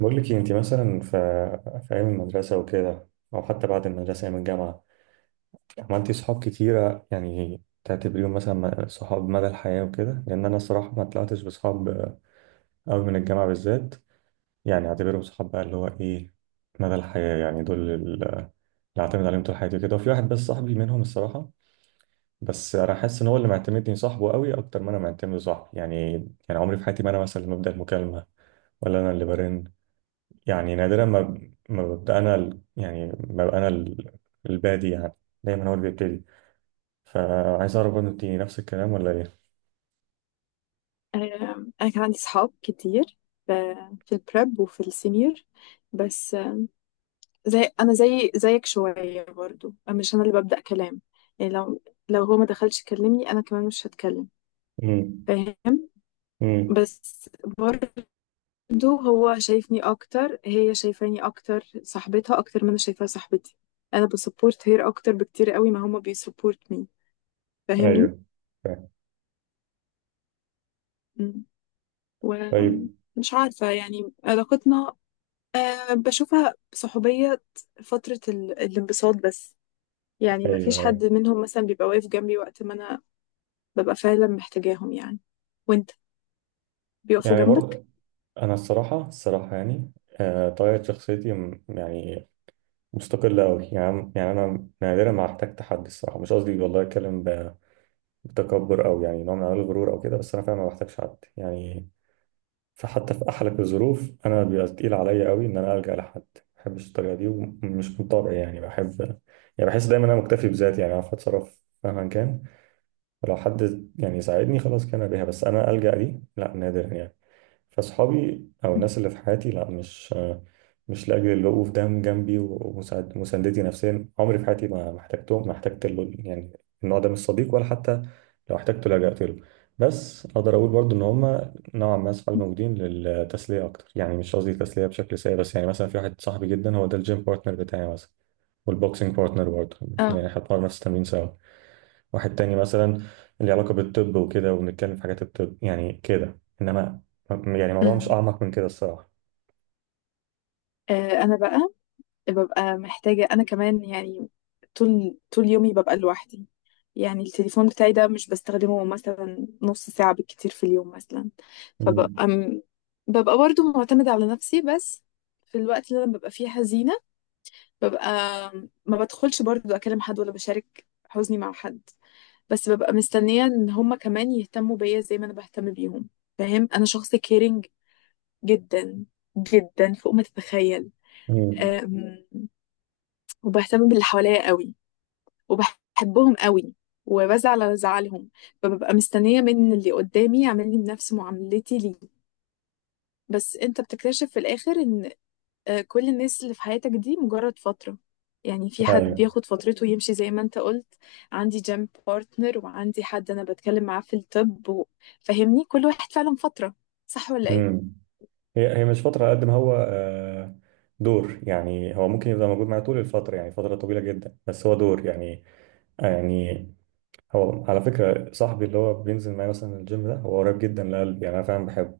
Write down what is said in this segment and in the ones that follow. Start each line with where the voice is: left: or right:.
right: بقول لك إيه، انت مثلا في ايام المدرسه وكده، او حتى بعد المدرسه ايام الجامعه، عملتي صحاب كتيره يعني تعتبريهم مثلا صحاب مدى الحياه وكده؟ لان انا الصراحه ما طلعتش بصحاب قوي من الجامعه بالذات، يعني اعتبرهم صحاب بقى اللي هو ايه، مدى الحياه، يعني دول اللي اعتمد عليهم طول حياتي كده، وفي واحد بس صاحبي منهم الصراحه، بس انا حاسس ان هو اللي معتمدني صاحبه قوي اكتر ما انا معتمد صاحبي يعني. يعني عمري في حياتي ما انا مثلا اللي ببدا المكالمه، ولا انا اللي برن، يعني نادرا ما ب- ما ببقى انا ال- يعني ما ببقى انا البادي يعني، دايما هو اللي بيبتدي. فعايز اعرف برضه، انت نفس الكلام ولا ايه؟
left: أنا كان عندي صحاب كتير في البريب وفي السينيور، بس زي أنا زي زيك شوية برضو. أنا مش أنا اللي ببدأ كلام. يعني لو هو ما دخلش يكلمني أنا كمان مش هتكلم.
right: امم.
left: فاهم؟
right: امم.
left: بس برضو هو شايفني أكتر، هي شايفاني أكتر، صاحبتها أكتر ما أنا شايفاها صاحبتي. أنا بسبورت هير أكتر بكتير قوي ما هما بيسبورت مي. فاهمني؟
right: ايوه، فاهم.
left: مم.
right: طيب.
left: ومش عارفة يعني علاقتنا. أه، بشوفها صحوبية فترة الانبساط بس. يعني ما
right: ايوه،
left: فيش
right: ايوه.
left: حد منهم مثلا بيبقى واقف جنبي وقت ما أنا ببقى فعلا محتاجاهم، يعني. وانت بيقفوا
right: يعني
left: جنبك.
right: برضه انا الصراحه الصراحه يعني، طبيعه شخصيتي يعني مستقله قوي يعني، يعني انا نادرا ما احتاج حد الصراحه، مش قصدي والله اتكلم بتكبر او يعني نوع من انواع الغرور او كده، بس انا فعلا ما بحتاجش حد يعني. فحتى في أحلك الظروف أنا بيبقى تقيل عليا قوي إن أنا ألجأ لحد، ما بحبش الطريقة دي ومش من طبعي، يعني بحب، يعني بحس دايما أنا مكتفي بذاتي، يعني أعرف أتصرف مهما كان. فلو حد يعني يساعدني خلاص كان بيها، بس انا ألجأ دي لا، نادرا يعني. فاصحابي او
left: مم.
right: الناس اللي في حياتي لا، مش مش لاجل الوقوف ده جنبي ومساندتي نفسيا، عمري في حياتي ما احتجتهم، ما احتجت يعني النوع ده من الصديق، ولا حتى لو احتجته لجأت له. بس اقدر اقول برضو ان هم نوعا ما اصحابي موجودين للتسليه اكتر، يعني مش قصدي تسليه بشكل سيء، بس يعني مثلا في واحد صاحبي جدا هو ده الجيم بارتنر بتاعي مثلا، والبوكسينج بارتنر برضه، يعني
left: اه.
right: احنا بنتمرن نفس التمرين سوا. واحد تاني مثلا اللي علاقة بالطب وكده وبنتكلم في حاجات الطب يعني كده، انما يعني الموضوع مش
left: أمم.
right: اعمق من كده الصراحة.
left: انا بقى ببقى محتاجه انا كمان يعني. طول طول يومي ببقى لوحدي. يعني التليفون بتاعي ده مش بستخدمه مثلا نص ساعه بالكتير في اليوم مثلا.
right: مم.
left: فببقى ببقى برضو معتمده على نفسي. بس في الوقت اللي انا ببقى فيه حزينه، ببقى ما بدخلش برضو اكلم حد ولا بشارك حزني مع حد. بس ببقى مستنية ان هما كمان يهتموا بيا زي ما انا بهتم بيهم. فاهم؟ انا شخص كيرنج جدا، جدا فوق ما تتخيل.
right: مم.
left: أم، وبهتم باللي حواليا قوي، وبحبهم قوي، وبزعل على زعلهم. فببقى مستنية من اللي قدامي يعمل لي بنفس معاملتي ليه. بس انت بتكتشف في الاخر ان كل الناس اللي في حياتك دي مجرد فترة. يعني في حد
right: ايوه.
left: بياخد فترته ويمشي زي ما انت قلت. عندي جيم بارتنر وعندي حد انا بتكلم معاه في الطب فاهمني، كل واحد فعلا فترة. صح ولا ايه؟
right: مم. هي هي مش فترة قد ما هو دور يعني، هو ممكن يبقى موجود معايا طول الفترة، يعني فترة طويلة جدا، بس هو دور يعني، يعني هو على فكرة صاحبي اللي هو بينزل معايا مثلا الجيم ده هو قريب جدا لقلبي، يعني انا فعلا بحبه،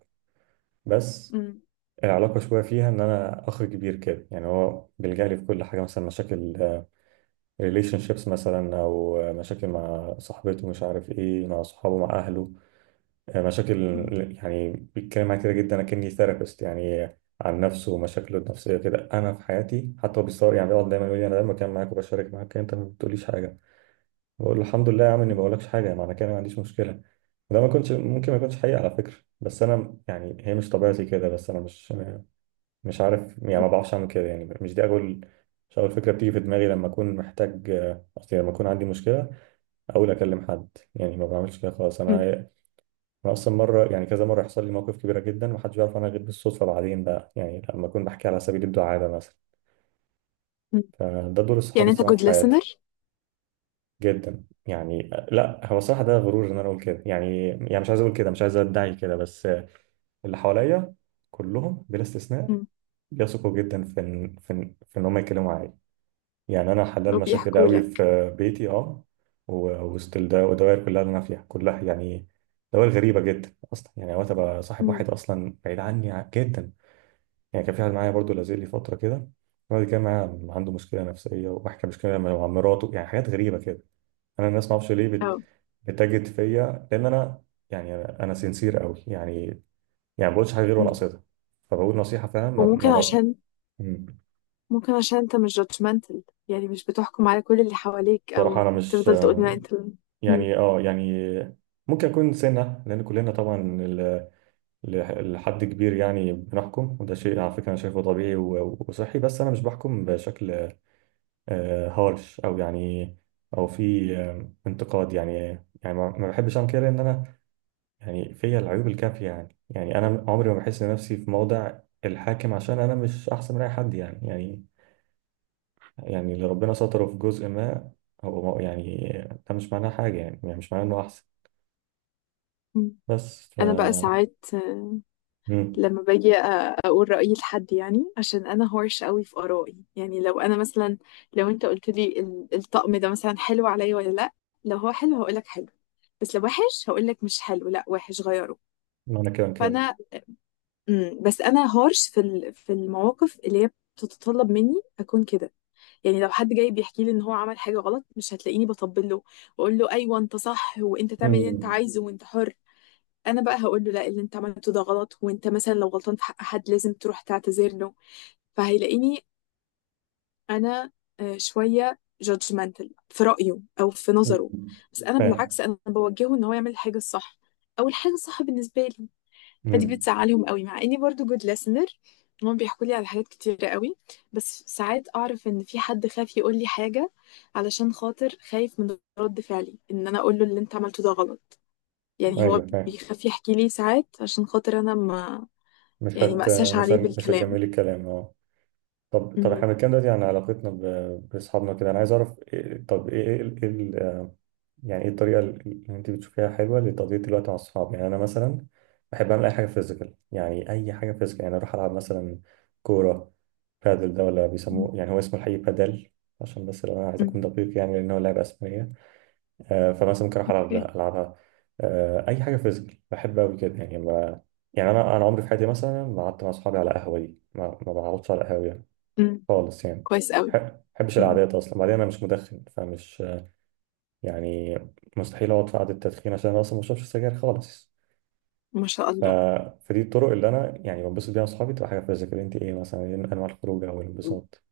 right: بس
left: مم.
right: العلاقة شوية فيها إن أنا أخ كبير كده، يعني هو بيلجأ لي في كل حاجة، مثلا مشاكل ريليشن شيبس مثلا، او مشاكل مع صاحبته مش عارف ايه، مع صحابه، مع اهله، مشاكل،
left: مم.
right: يعني بيتكلم معايا كده جدا اكني ثيرابيست يعني، عن نفسه ومشاكله النفسيه كده. انا في حياتي حتى هو بيصور يعني، بيقعد دايما يقول لي انا دايما بتكلم معاك وبشارك معاك، انت ما بتقوليش حاجه. بقول له الحمد لله يا عم، اني ما بقولكش حاجه معنى كده ما عنديش مشكله. وده ما كنتش ممكن ما يكونش حقيقي على فكره، بس انا يعني هي مش طبيعتي كده. بس انا مش مش عارف يعني، ما بعرفش اعمل كده، يعني مش دي اول، مش اول فكره بتيجي في دماغي لما اكون محتاج، قصدي لما اكون عندي مشكله اقول اكلم حد، يعني ما بعملش كده خالص انا.
left: مم.
right: انا اصلا مره يعني كذا مره يحصل لي موقف كبيره جدا ومحدش بيعرف عنها غير بالصدفه بعدين بقى، يعني لما اكون بحكي على سبيل الدعابه مثلا.
left: مم.
right: فده دور الصحاب
left: يعني انت
right: الصراحه
left: جود
right: في حياتي.
left: listener.
right: جدا يعني، لا هو الصراحه ده غرور ان انا اقول كده يعني، يعني مش عايز اقول كده، مش عايز ادعي كده، بس اللي حواليا كلهم بلا استثناء
left: مم.
right: بيثقوا جدا في ان في ان في إن هم يتكلموا معايا، يعني انا حلال مشاكل
left: وبيحكوا
right: قوي
left: لك.
right: في بيتي، اه، وسط الدوائر كلها اللي انا فيها كلها يعني، دوائر غريبه جدا اصلا، يعني اوقات ابقى صاحب
left: مم.
right: واحد اصلا بعيد عني جدا. يعني كان في واحد معايا برضو لازلي فتره كده، الراجل كان معايا عنده مشكله نفسيه وبحكي مشكله مع مراته، يعني حاجات غريبه كده. انا الناس ما اعرفش ليه
left: اه.
right: بتجد فيا، لان انا يعني أنا سنسير قوي يعني، يعني ما بقولش حاجه غير وانا
left: مم.
right: قصدها، فبقول نصيحه، فاهم ما
left: وممكن
right: ما ب...
left: عشان
right: مم.
left: ممكن عشان انت مش judgmental. يعني مش بتحكم على كل اللي حواليك او
right: صراحه انا مش،
left: تفضل تقول لا انت. مم.
right: يعني اه يعني ممكن يكون سنة، لأن كلنا طبعا ال- لحد كبير يعني بنحكم، وده شيء على فكرة أنا شايفه طبيعي وصحي، بس أنا مش بحكم بشكل هارش أو يعني أو في انتقاد يعني، يعني ما بحبش أعمل كده، لأن أنا يعني فيا العيوب الكافية يعني، يعني أنا عمري ما بحس نفسي في موضع الحاكم، عشان أنا مش أحسن من أي حد يعني، يعني يعني اللي ربنا ستره في جزء ما، هو يعني ده مش معناه حاجة يعني, يعني مش معناه إنه أحسن.
left: مم.
right: بس ف
left: انا بقى ساعات
right: مم.
left: لما باجي اقول رايي لحد، يعني عشان انا هورش قوي في ارائي. يعني لو انا مثلا لو انت قلت لي الطقم ده مثلا حلو عليا ولا لا، لو هو حلو هقول لك حلو، بس لو وحش هقول لك مش حلو، لا وحش غيره.
right: معنى كده كده.
left: فانا. مم. بس انا هورش في المواقف اللي هي بتتطلب مني اكون كده. يعني لو حد جاي بيحكي لي ان هو عمل حاجه غلط مش هتلاقيني بطبل له، واقول له ايوه انت صح وانت تعمل اللي انت
right: مم.
left: عايزه وانت حر. انا بقى هقول له لا، اللي انت عملته ده غلط، وانت مثلا لو غلطان في حق حد لازم تروح تعتذر له. فهيلاقيني انا شويه جادجمنتال في رايه او في نظره.
right: مم.
left: بس انا
right: فاهم.
left: بالعكس انا بوجهه ان هو يعمل الحاجه الصح، او الحاجه الصح بالنسبه لي. فدي
right: مم.
left: بتزعلهم قوي مع اني برضو جود ليسنر. هم بيحكوا لي على حاجات كتيرة قوي. بس ساعات اعرف ان في حد خايف يقول لي حاجه، علشان خاطر خايف من رد فعلي ان انا اقول له اللي انت عملته ده غلط. يعني هو
right: ايوه، فاهم.
left: بيخاف يحكي لي ساعات عشان خاطر انا ما،
right: مش
left: يعني ما
right: هت
left: اساش
right: مش
left: عليه
right: هن- مش
left: بالكلام.
right: هتجملي الكلام، اه. طب، احنا
left: مهم.
right: بنتكلم دلوقتي عن علاقتنا باصحابنا كده، انا عايز اعرف إيه، طب ايه يعني ايه الطريقه اللي انت بتشوفيها حلوه لتقضيه الوقت مع الصحاب؟ يعني انا مثلا بحب اعمل اي حاجه فيزيكال، يعني اي حاجه فيزيكال، يعني اروح العب مثلا كوره، بادل، ده ولا
left: مم.
right: بيسموه يعني هو اسمه الحقيقي بادل، عشان بس لو انا عايز اكون
left: مم.
right: دقيق يعني، لان هو لعبه اسبانيه. فمثلا ممكن اروح العب
left: اوكي.
right: العبها. اي حاجه فيزيكال بحب قوي كده يعني ما، يعني انا عمري في حياتي مثلا ما قعدت مع اصحابي على قهوه، دي ما بقعدش على قهوه يعني
left: مم.
right: خالص يعني،
left: كويس قوي.
right: ما بحبش
left: مم.
right: القعدات اصلا، بعدين انا مش مدخن فمش يعني مستحيل اقعد في قعده تدخين، عشان انا اصلا ما بشربش سجاير خالص.
left: ما شاء
right: ف...
left: الله.
right: فدي الطرق اللي انا يعني بنبسط بيها مع اصحابي، تبقى حاجه فيزيكال. انت ايه مثلا، ايه انواع الخروج او
left: مم.
right: الانبساط؟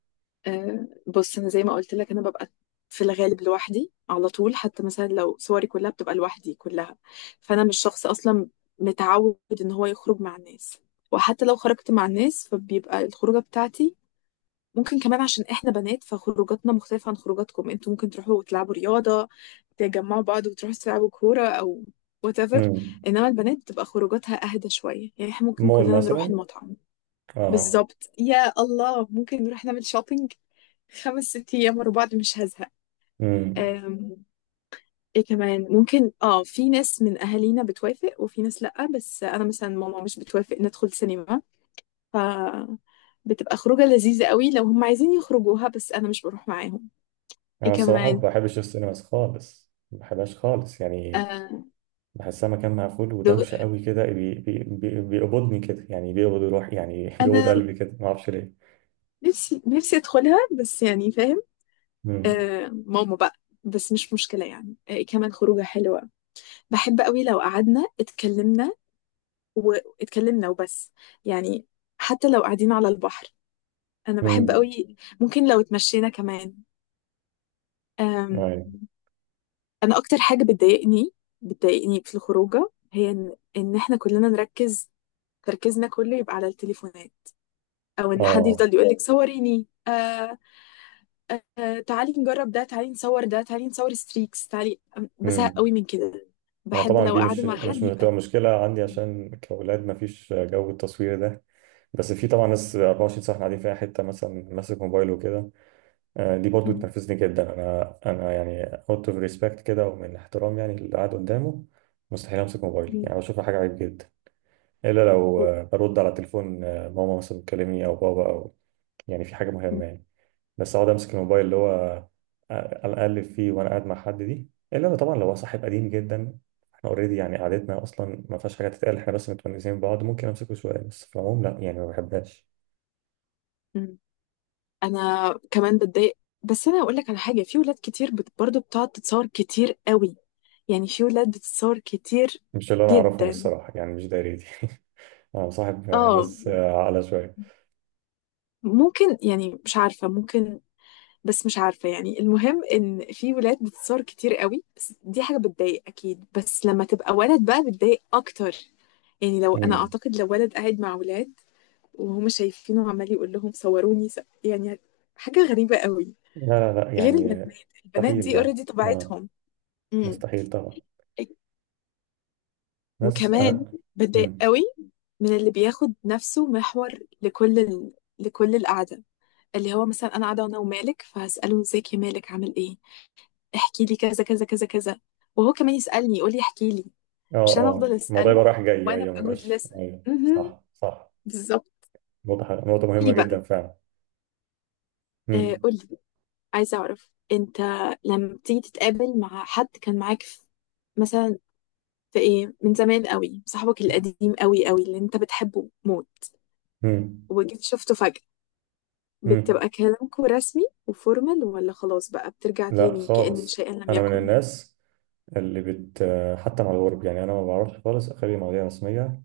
left: آه، بص انا زي ما قلت لك انا ببقى في الغالب لوحدي على طول. حتى مثلا لو صوري كلها بتبقى لوحدي كلها. فانا مش شخص اصلا متعود ان هو يخرج مع الناس. وحتى لو خرجت مع الناس فبيبقى الخروجه بتاعتي ممكن كمان عشان احنا بنات، فخروجاتنا مختلفة عن خروجاتكم. انتوا ممكن تروحوا تلعبوا رياضة، تجمعوا بعض وتروحوا تلعبوا كورة او whatever.
right: امم.
left: انما البنات بتبقى خروجاتها اهدى شوية. يعني احنا ممكن
right: مول
left: كلنا نروح
right: مثلا.
left: المطعم.
right: اه.
left: بالظبط، يا الله ممكن نروح نعمل شوبينج 5 6 ايام ورا بعض مش هزهق.
right: امم.
left: أم، ايه كمان ممكن؟ اه، في ناس من اهالينا بتوافق وفي ناس لأ، بس انا مثلا ماما مش بتوافق ندخل سينما. ف بتبقى خروجة لذيذة قوي لو هم عايزين يخرجوها بس انا مش بروح معاهم. ايه
right: انا الصراحه ما
left: كمان؟
right: بحبش السينماز خالص، ما بحبهاش خالص يعني،
left: آه،
right: بحسها مكان مقفول
left: دغ...
right: ودوشه قوي كده، بي بي بي بيقبضني كده، يعني بيقبض روحي يعني بيقبض
left: انا
right: قلبي كده، ما اعرفش ليه.
left: نفسي نفسي ادخلها بس، يعني فاهم.
right: امم.
left: آه، ماما بقى. بس مش مشكلة يعني. ايه كمان خروجة حلوة؟ بحب قوي لو قعدنا اتكلمنا واتكلمنا وبس، يعني حتى لو قاعدين على البحر انا بحب
right: امم.
left: قوي. ممكن لو اتمشينا كمان. آم...
right: ايوه.
left: انا اكتر حاجة بتضايقني في الخروجة هي ان إن احنا كلنا نركز، تركيزنا كله يبقى على التليفونات، او ان حد
right: اه.
left: يفضل يقول لك صوريني، تعالي نجرب ده، تعالي نصور ده، تعالي نصور ستريكس، تعالي بزهق
right: امم.
left: قوي من كده.
right: انا
left: بحب
right: طبعا
left: لو
right: دي
left: قاعدة مع
right: مش
left: حد يبقى.
right: بتبقى مشكله عندي، عشان كاولاد ما فيش جو التصوير ده، بس في طبعا ناس 24 ساعه قاعدين في اي حته مثلا ماسك موبايله وكده. دي برضو
left: م-
right: تنرفزني جدا، انا يعني اوت اوف ريسبكت كده، ومن احترام يعني اللي قاعد قدامه، مستحيل امسك موبايلي،
left: م-
right: يعني بشوفها حاجه عيب جدا، الا لو برد على تليفون ماما مثلا بتكلمني او بابا، او يعني في حاجه
left: م-
right: مهمه يعني. بس اقعد امسك الموبايل اللي هو، اقلب فيه وانا قاعد مع حد، دي الا لو طبعا لو هو صاحب قديم جدا، احنا اوريدي يعني قعدتنا اصلا ما فيهاش حاجه تتقال، احنا بس متونسين ببعض، ممكن امسكه شويه، بس في العموم لا يعني ما بحبهاش.
left: م- انا كمان بتضايق. بس انا هقول لك على حاجة، في ولاد كتير برضو بتقعد تتصور كتير قوي. يعني في ولاد بتتصور كتير
right: مش اللي انا اعرفهم
left: جدا.
right: الصراحه يعني، مش دايرتي أنا مصاحب
left: اه
right: ناس عاقلة شوية.
left: ممكن، يعني مش عارفة ممكن. بس مش عارفة، يعني المهم إن في ولاد بتتصور كتير قوي، بس دي حاجة بتضايق أكيد، بس لما تبقى ولد بقى بتضايق أكتر. يعني لو أنا
right: مم.
left: أعتقد لو ولد قاعد مع ولاد وهم شايفينه عمال يقول لهم صوروني يعني حاجة غريبة قوي.
right: لا، لا، لا
left: غير البنات،
right: يعني،
left: البنات
right: مستحيل،
left: دي
right: لا.
left: اوريدي
right: آه.
left: طبيعتهم. امم.
right: مستحيل طبعا. ناس
left: وكمان
right: أنا.
left: بتضايق
right: مم.
left: قوي من اللي بياخد نفسه محور لكل لكل القعدة. اللي هو مثلا أنا قاعدة أنا ومالك، فهسأله ازيك يا مالك، عامل إيه، احكي لي كذا كذا كذا كذا، وهو كمان يسألني يقول لي احكي لي،
right: آه،
left: مش انا
right: آه،
left: افضل
right: الموضوع يبقى
left: اسأله
right: رايح جاي،
left: وانا
right: أيوه، ما
left: ابقى جود
right: يبقاش،
left: لسن.
right: أيوه، صح، صح.
left: بالظبط.
right: نقطة حلوة. نقطة مهمة
left: قولي بقى.
right: جدا فعلا. مم.
left: قولي، عايزة اعرف انت لما بتيجي تتقابل مع حد كان معاك في مثلا، في ايه من زمان قوي، صاحبك القديم قوي قوي اللي انت بتحبه موت،
right: مم.
left: وجيت شفته فجأة،
right: مم.
left: بتبقى كلامكوا رسمي وفورمال ولا خلاص بقى بترجع
right: لا
left: تاني كأن
right: خالص،
left: شيئا لم
right: أنا من
left: يكن؟
right: الناس اللي حتى مع الغرب يعني، أنا ما بعرفش خالص أخلي مواضيع رسمية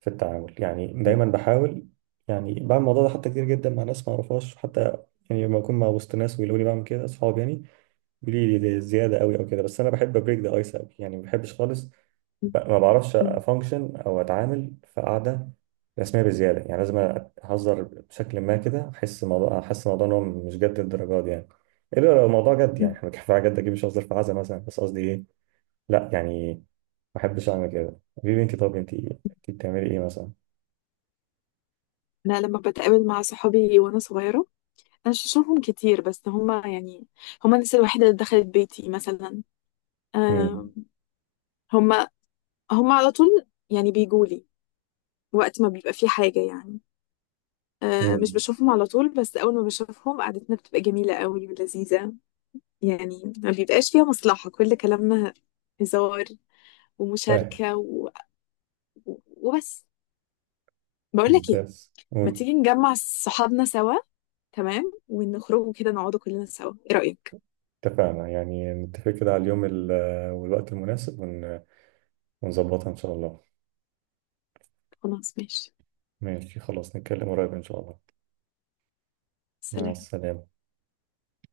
right: في التعامل، يعني دايما
left: م-
right: بحاول، يعني بعمل الموضوع ده حتى كتير جدا مع ناس ما اعرفهاش حتى، يعني لما اكون مع وسط ناس ويقولوا لي بعمل كده اصحابي يعني بيقولوا لي دي زياده قوي او كده، بس انا بحب ابريك ذا ايس قوي يعني، ما بحبش خالص
left: م-
right: ما بعرفش
left: م-
right: افانكشن او اتعامل في قعده رسميه بزياده، يعني لازم اهزر بشكل ما كده، احس الموضوع، احس الموضوع ان هو مش جد الدرجات دي يعني. الا لو الموضوع جد يعني،
left: م.
right: احنا كفايه جد، اكيد مش ههزر في عزا مثلا، بس قصدي ايه، لا يعني ما بحبش اعمل كده. حبيبي انت، طب انت، إنت بتعملي ايه مثلا؟
left: انا لما بتقابل مع صحابي وانا صغيرة، انا مش بشوفهم كتير بس هما يعني هما الناس الوحيده اللي دخلت بيتي مثلا.
right: امم.
left: آم، هما هما على طول يعني بيجولي وقت ما بيبقى في حاجه، يعني مش
right: امم.
left: بشوفهم على طول بس اول ما بشوفهم قعدتنا بتبقى جميله قوي ولذيذه. يعني ما بيبقاش فيها مصلحه، كل كلامنا هزار
right: فاهم.
left: ومشاركه وبس. بقول لك ايه،
right: ممتاز،
left: ما
right: قول.
left: تيجي نجمع صحابنا سوا تمام ونخرجوا كده نقعدوا كلنا سوا، ايه رايك؟
right: اتفقنا، يعني نتفق كده على اليوم والوقت المناسب ونظبطها إن شاء الله.
left: خلاص ماشي.
right: ماشي، خلاص، نتكلم قريب إن شاء الله. مع
left: سلام.
right: السلامة.